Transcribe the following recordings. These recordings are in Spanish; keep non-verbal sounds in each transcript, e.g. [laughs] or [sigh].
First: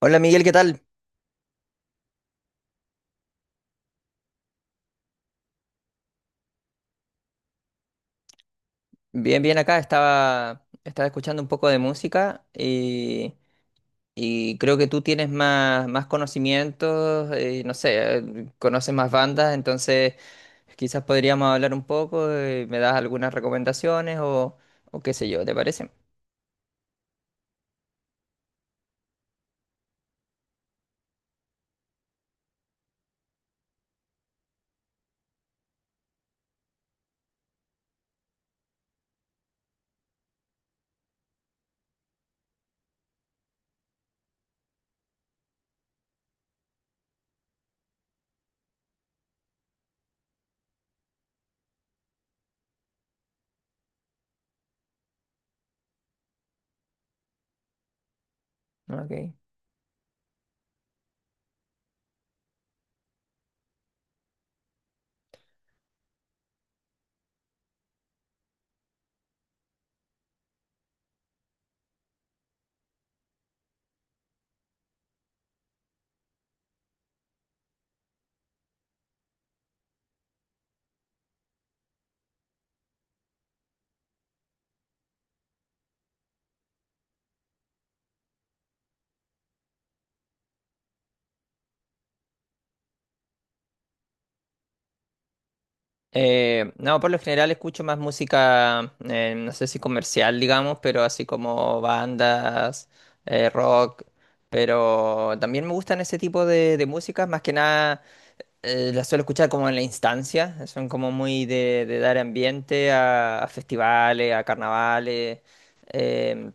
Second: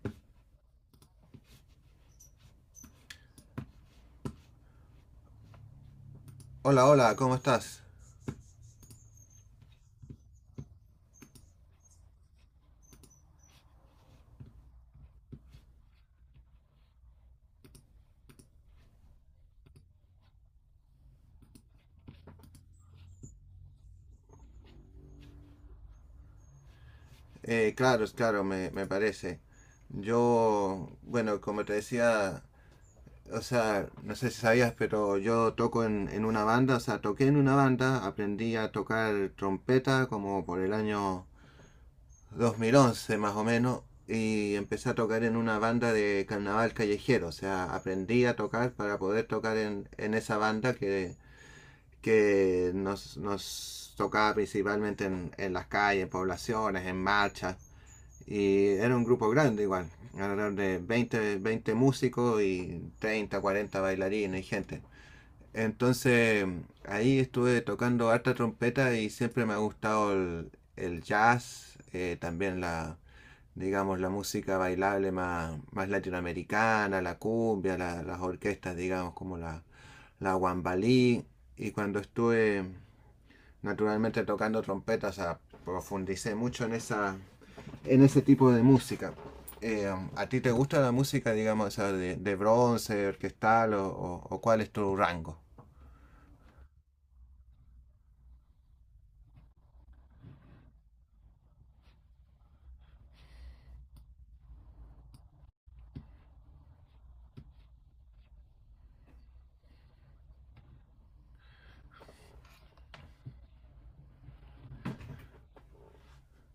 Hola Miguel, ¿qué tal? Hola, hola, ¿cómo estás? Bien, bien acá. Estaba escuchando un poco de música y creo que tú tienes más, más conocimientos, no sé, conoces más bandas, entonces quizás podríamos hablar un poco, me das algunas recomendaciones o qué sé yo, ¿te parece? Claro, claro, me parece. Yo, bueno, como te decía, o sea, no sé si sabías, pero yo toco en una banda, o sea, toqué en una banda, aprendí a tocar trompeta como por el año 2011 más o menos, y empecé a tocar en una banda de carnaval callejero, o sea, aprendí a tocar para poder tocar en esa banda que nos tocaba principalmente en las calles, en poblaciones, en marchas. Y era un grupo Ok. grande igual, alrededor de veinte músicos y 30 40 bailarines y gente. Entonces ahí estuve tocando harta trompeta y siempre me ha gustado el jazz, también digamos, la música bailable más latinoamericana, la cumbia, las orquestas, digamos, como la guambalí. Y cuando estuve naturalmente tocando trompeta trompetas, profundicé mucho en ese tipo de música. ¿A ti te gusta la música, digamos, de bronce, orquestal o o- cuál es tu rango? No, por lo general escucho más música, no sé si comercial, digamos, pero así como bandas, rock, pero también me gustan ese tipo de músicas, más que nada las suelo escuchar como en la instancia, son como muy de dar ambiente a festivales, a carnavales. em,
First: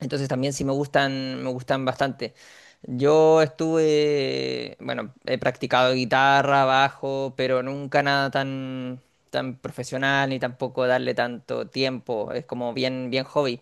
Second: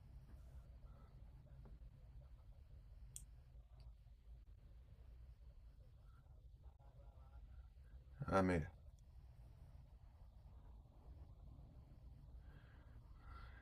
entonces también sí me gustan bastante. Yo estuve, bueno, he practicado guitarra, bajo, pero nunca nada Ah, mira. tan, tan profesional ni tampoco darle tanto tiempo. Es como bien, bien hobby.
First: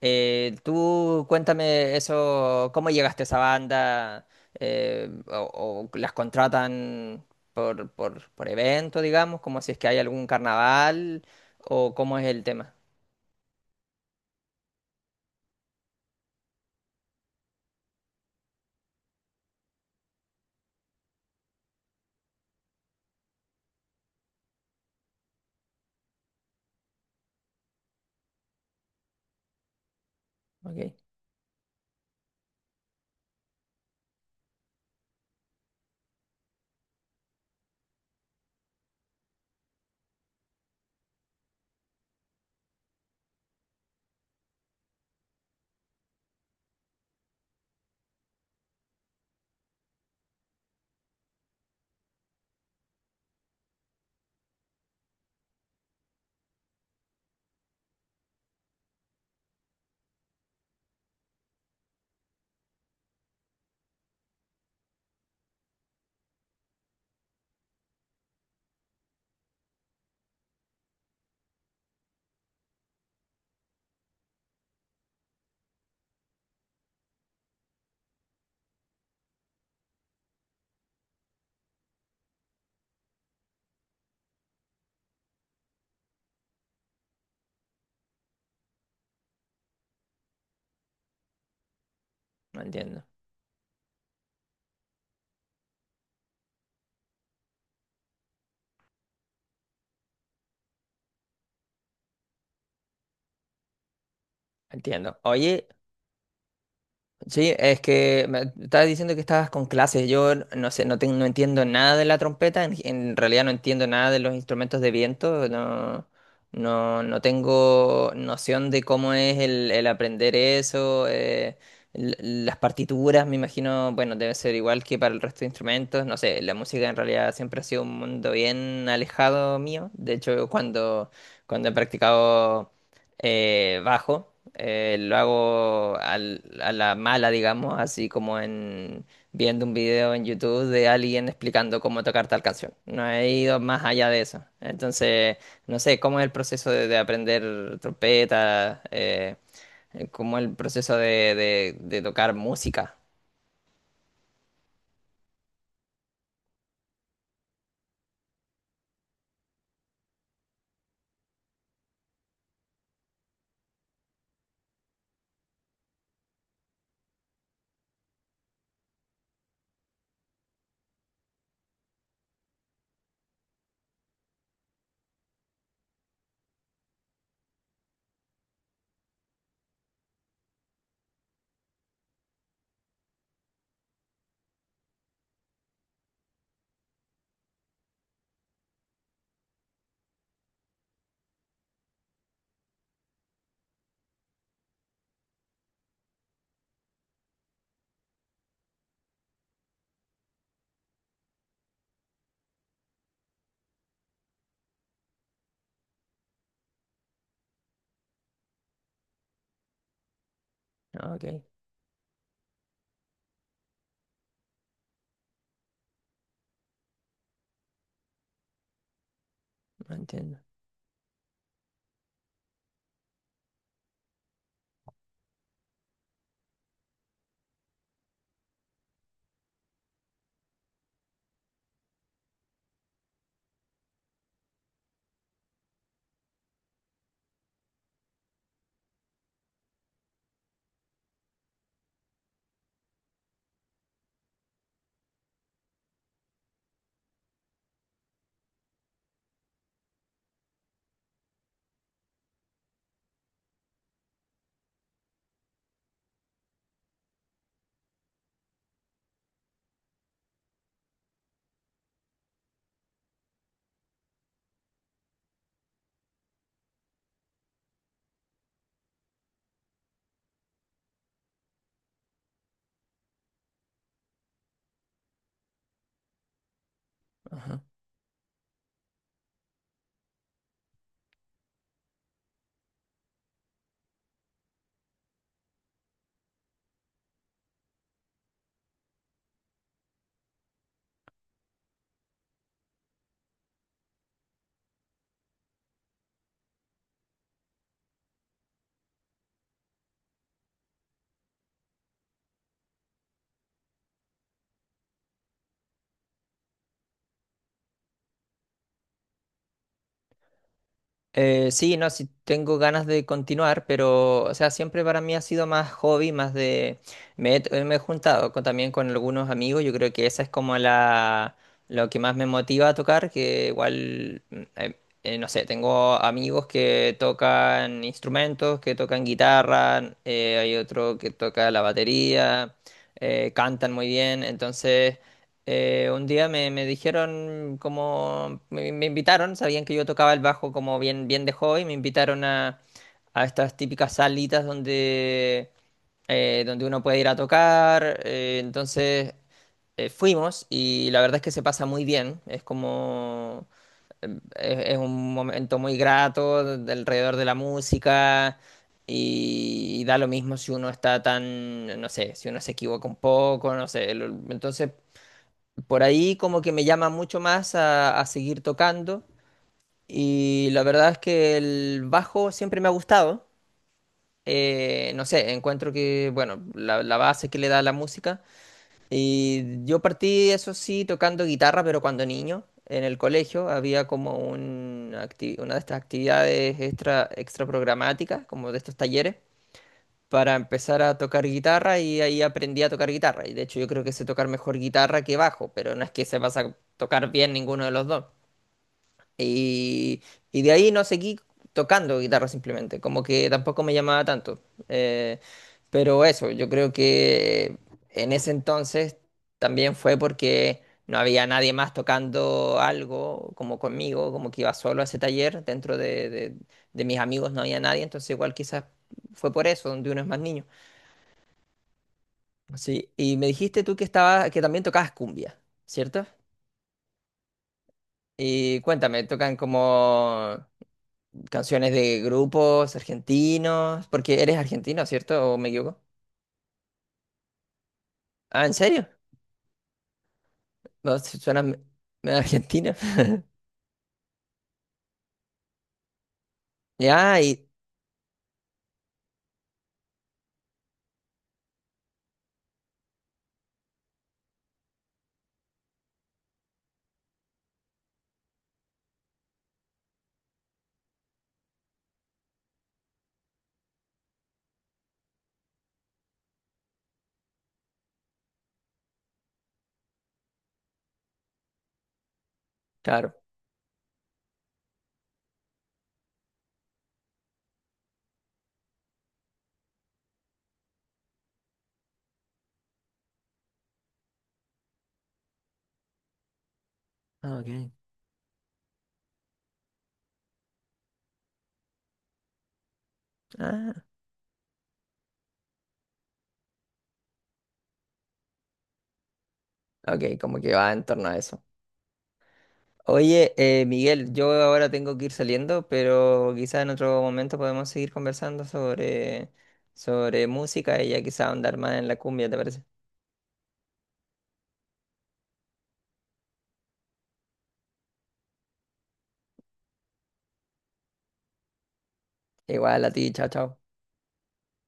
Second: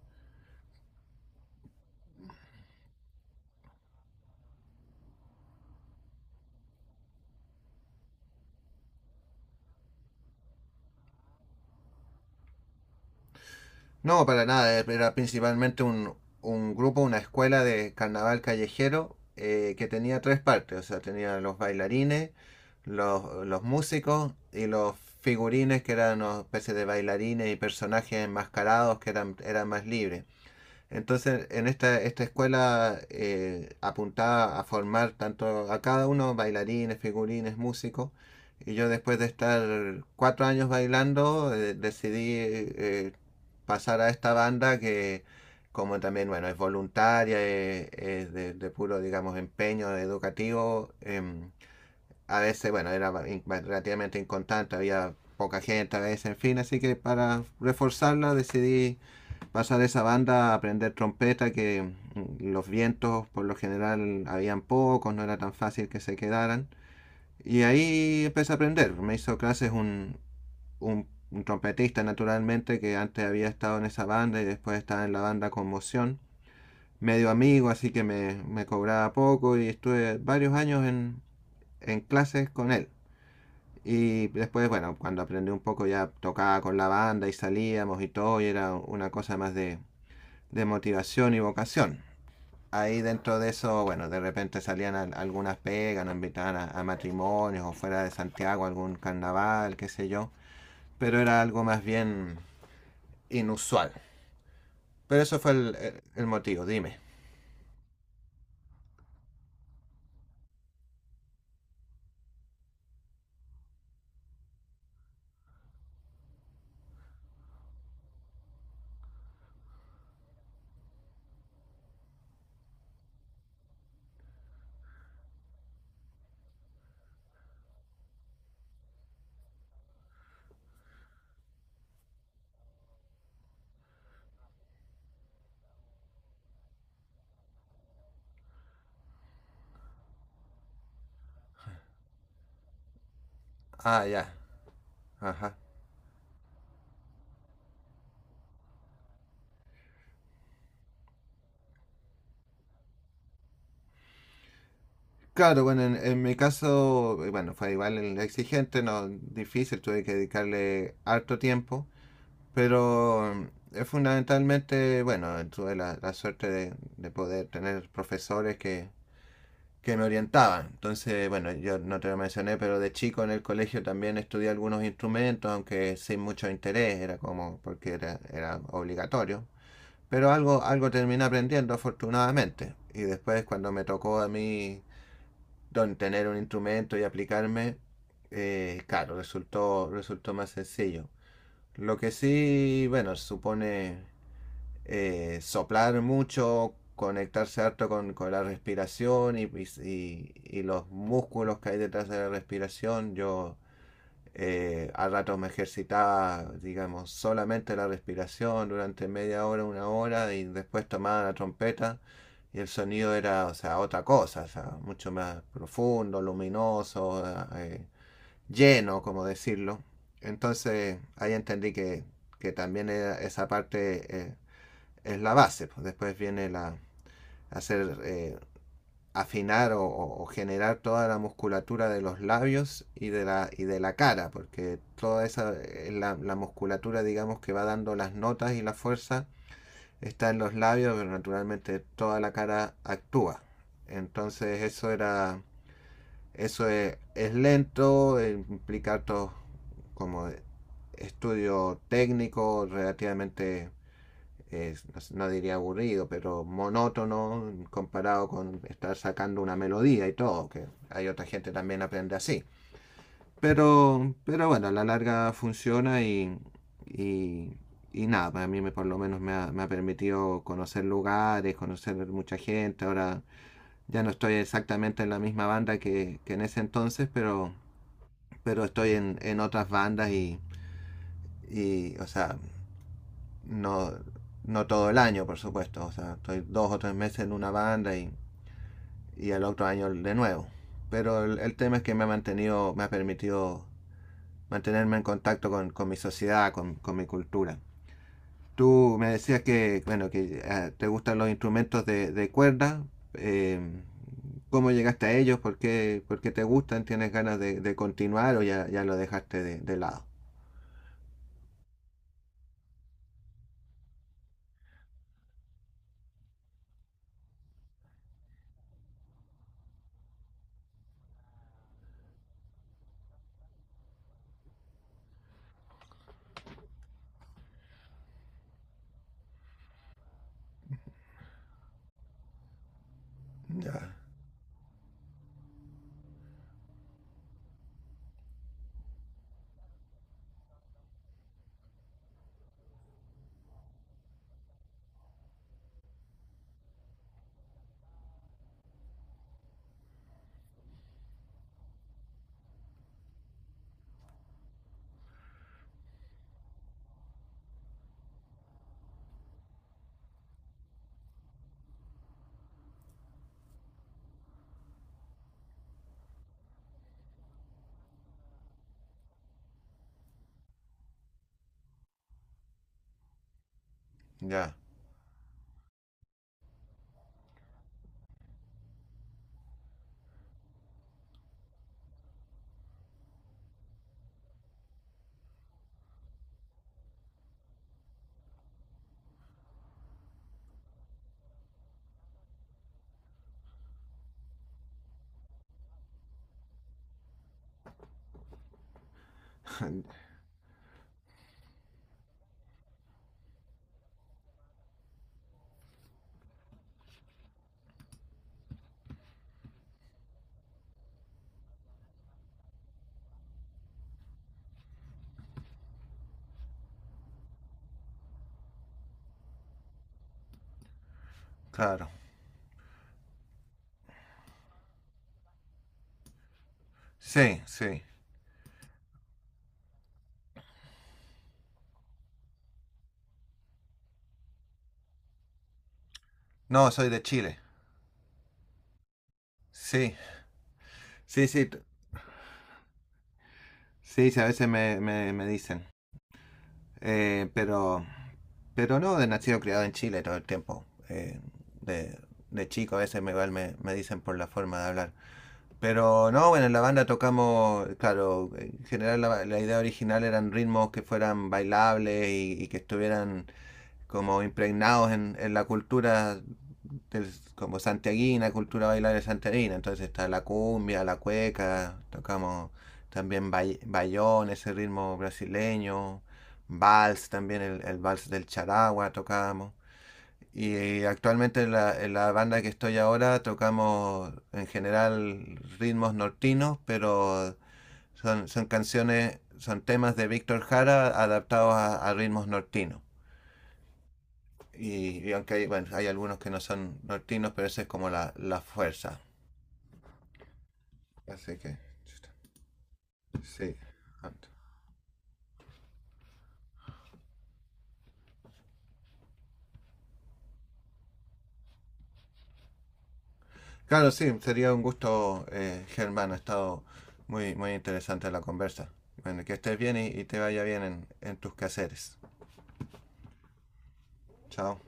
Tú cuéntame eso, ¿cómo llegaste a esa banda? O, o las contratan por evento, digamos, como si es que hay algún carnaval, o cómo es el tema. No, para nada, era principalmente un grupo, una escuela de carnaval callejero que tenía tres partes, o sea, tenía los bailarines, los músicos y los figurines que eran una especie de bailarines y personajes enmascarados eran más libres. Ok, Entonces, en esta escuela apuntaba a formar tanto a cada uno, bailarines, figurines, músicos. Y yo después de estar 4 años bailando, decidí pasar a esta banda que como también, bueno, es voluntaria, es de puro, digamos, empeño educativo. A veces, bueno, era relativamente inconstante, había poca gente a veces, en fin, así que para reforzarla decidí pasa de esa banda a aprender trompeta, que los vientos por lo general habían pocos, no era tan fácil que se quedaran. Y ahí empecé a aprender. Me hizo clases un trompetista, naturalmente, que antes había estado en esa banda y después estaba en la banda Conmoción. Medio amigo, así que me cobraba poco y estuve varios años en clases con él. Y después, bueno, cuando aprendí un poco ya tocaba con la banda y salíamos y todo, y era una cosa más de motivación y vocación. no Ahí entiendo, dentro de eso, bueno, de repente salían algunas pegas, nos invitaban a matrimonios o fuera de Santiago algún carnaval, qué sé yo. Pero era algo más bien inusual. entiendo. Pero eso fue Oye, el motivo, dime. sí, es que me estabas diciendo que estabas con clases. Yo no sé, no, no entiendo nada de la trompeta. En realidad no entiendo nada de los instrumentos de viento. No, no, no tengo noción de cómo es el aprender eso. Las partituras, me imagino, bueno, debe ser igual que para el resto de instrumentos. No sé, la música en realidad siempre ha sido un mundo bien alejado mío. De hecho, cuando, cuando he practicado bajo. Lo hago a la mala, digamos, así como en viendo un video en YouTube de alguien explicando cómo tocar tal canción. No he ido más Ah, allá de ya. eso. Entonces, Ajá. no sé, cómo es el proceso de aprender trompeta, cómo es el proceso de, de tocar música. Claro, bueno, en mi caso, bueno, fue igual el exigente, no difícil, tuve que dedicarle harto tiempo, pero fundamentalmente, bueno, tuve la suerte de poder tener profesores que me orientaban. Entonces, bueno, yo no te lo mencioné, pero de chico en el colegio también estudié algunos instrumentos, aunque sin mucho interés, era como porque era obligatorio. Pero algo terminé aprendiendo afortunadamente. Y después cuando me tocó a mí tener un instrumento y aplicarme, claro, resultó más sencillo. Lo que sí, bueno, supone soplar mucho, conectarse harto con la respiración y los músculos que hay detrás de la respiración. Yo a ratos me ejercitaba, digamos, solamente la respiración durante media hora, una hora y después tomaba Ok, la trompeta y el sonido era, o sea, otra cosa, o sea, mucho más profundo, luminoso, eh, lleno, como decirlo. no entiendo. Entonces ahí entendí que también esa parte es la base, pues. Después viene la hacer, afinar o generar toda la musculatura de los labios y de y de la cara, porque toda esa la musculatura, digamos, que va dando las notas y la fuerza está en los labios, pero naturalmente toda la cara actúa. Entonces eso es lento, implica harto como estudio técnico relativamente, eh, no diría aburrido, pero monótono comparado con estar sacando una melodía y todo, que hay otra gente también aprende así. Pero bueno, a la larga funciona y, y nada, por lo menos me ha permitido conocer lugares, conocer mucha gente. Ahora ya no estoy exactamente en la misma banda que en ese entonces, pero estoy en otras bandas o sea, no, no todo el año, por supuesto. O sea, estoy 2 o 3 meses en una banda y al otro año de nuevo. Pero tema es que me ha mantenido, me ha permitido mantenerme en contacto con mi sociedad, mi cultura. Tú me decías que, bueno, que te gustan los instrumentos de cuerda. Eh, ¿Cómo llegaste a ellos? Por qué te gustan? ¿Tienes ganas de continuar o ya lo dejaste de lado? Sí, no, sí tengo ganas de continuar, pero, o sea, siempre para mí ha sido más hobby, más de... Me he juntado también con algunos amigos, yo creo que esa es como la... lo que más me motiva a tocar, que igual, mm, no sé, tengo amigos que tocan instrumentos, que tocan guitarra, hay otro que toca la batería, cantan muy Ya, bien, entonces... Un día me dijeron como me invitaron, sabían que yo tocaba el bajo como bien, bien de hobby, me invitaron a estas típicas salitas donde, donde uno puede ir a tocar. Entonces fuimos y la verdad es que se pasa muy bien. Es como es un momento muy grato alrededor de la música y, da lo mismo si uno está tan, no sé, si uno se equivoca un poco, no sé. Entonces por ahí como que me llama mucho más a seguir tocando y la verdad es que el bajo siempre me ha gustado. ya. No sé, encuentro que, bueno, la base que le da la música. Y yo partí, eso sí, tocando guitarra, pero cuando niño, en el colegio, había como un una de estas actividades extra, extra programáticas, como de estos talleres para empezar a tocar guitarra y ahí aprendí a tocar guitarra. Y de hecho yo creo que sé tocar mejor guitarra que bajo, pero no es que sepas a tocar bien ninguno de los dos. Y, [laughs] y de ahí no seguí tocando guitarra simplemente, como que tampoco me llamaba tanto. Eh, pero eso, yo creo que en ese entonces también fue porque no había nadie más tocando algo como conmigo, como que iba solo a ese taller, dentro de, de mis amigos no había nadie, entonces igual quizás fue por eso, donde uno es más niño. Claro. Sí, y me dijiste tú que estaba, que también tocabas cumbia, ¿cierto? Sí, sí. Y cuéntame, ¿tocan como canciones de grupos argentinos? Porque eres argentino, ¿cierto? ¿O me equivoco? No, soy de Chile. Ah, ¿en serio? Sí, No, sí, suena sí. Medio argentino. [laughs] Sí, sí, a veces me dicen. Ya, Eh, y pero, pero no, de nacido criado en Chile todo el tiempo. De, de chico a veces igual me dicen por la forma de hablar. Pero no, bueno, en la banda tocamos, claro, en general la idea original eran ritmos que fueran bailables y que estuvieran como impregnados en la cultura como santiaguina, cultura bailar santiaguina. Entonces está la cumbia, la cueca, tocamos claro. también bayón, ese ritmo brasileño, vals también, el vals del charagua tocamos. Y actualmente en la banda que estoy ahora tocamos en general ritmos nortinos, pero Ah, ok. Son canciones, son temas de Víctor Jara adaptados a ritmos nortinos. Ah, Y aunque hay, bueno, hay algunos que no son nortinos, pero esa es como la fuerza. ok, como que va en torno a Así eso. que, Oye, sí. Miguel, yo ahora tengo que ir saliendo, pero quizá en otro momento podemos seguir conversando sobre, sobre música y ya quizá andar más en la cumbia, ¿te parece? Claro, sí, sería un gusto, Germán. Ha estado muy, muy interesante la conversa. Bueno, que estés bien y te vaya bien en tus quehaceres. Igual a ti, chao, chao. Chao.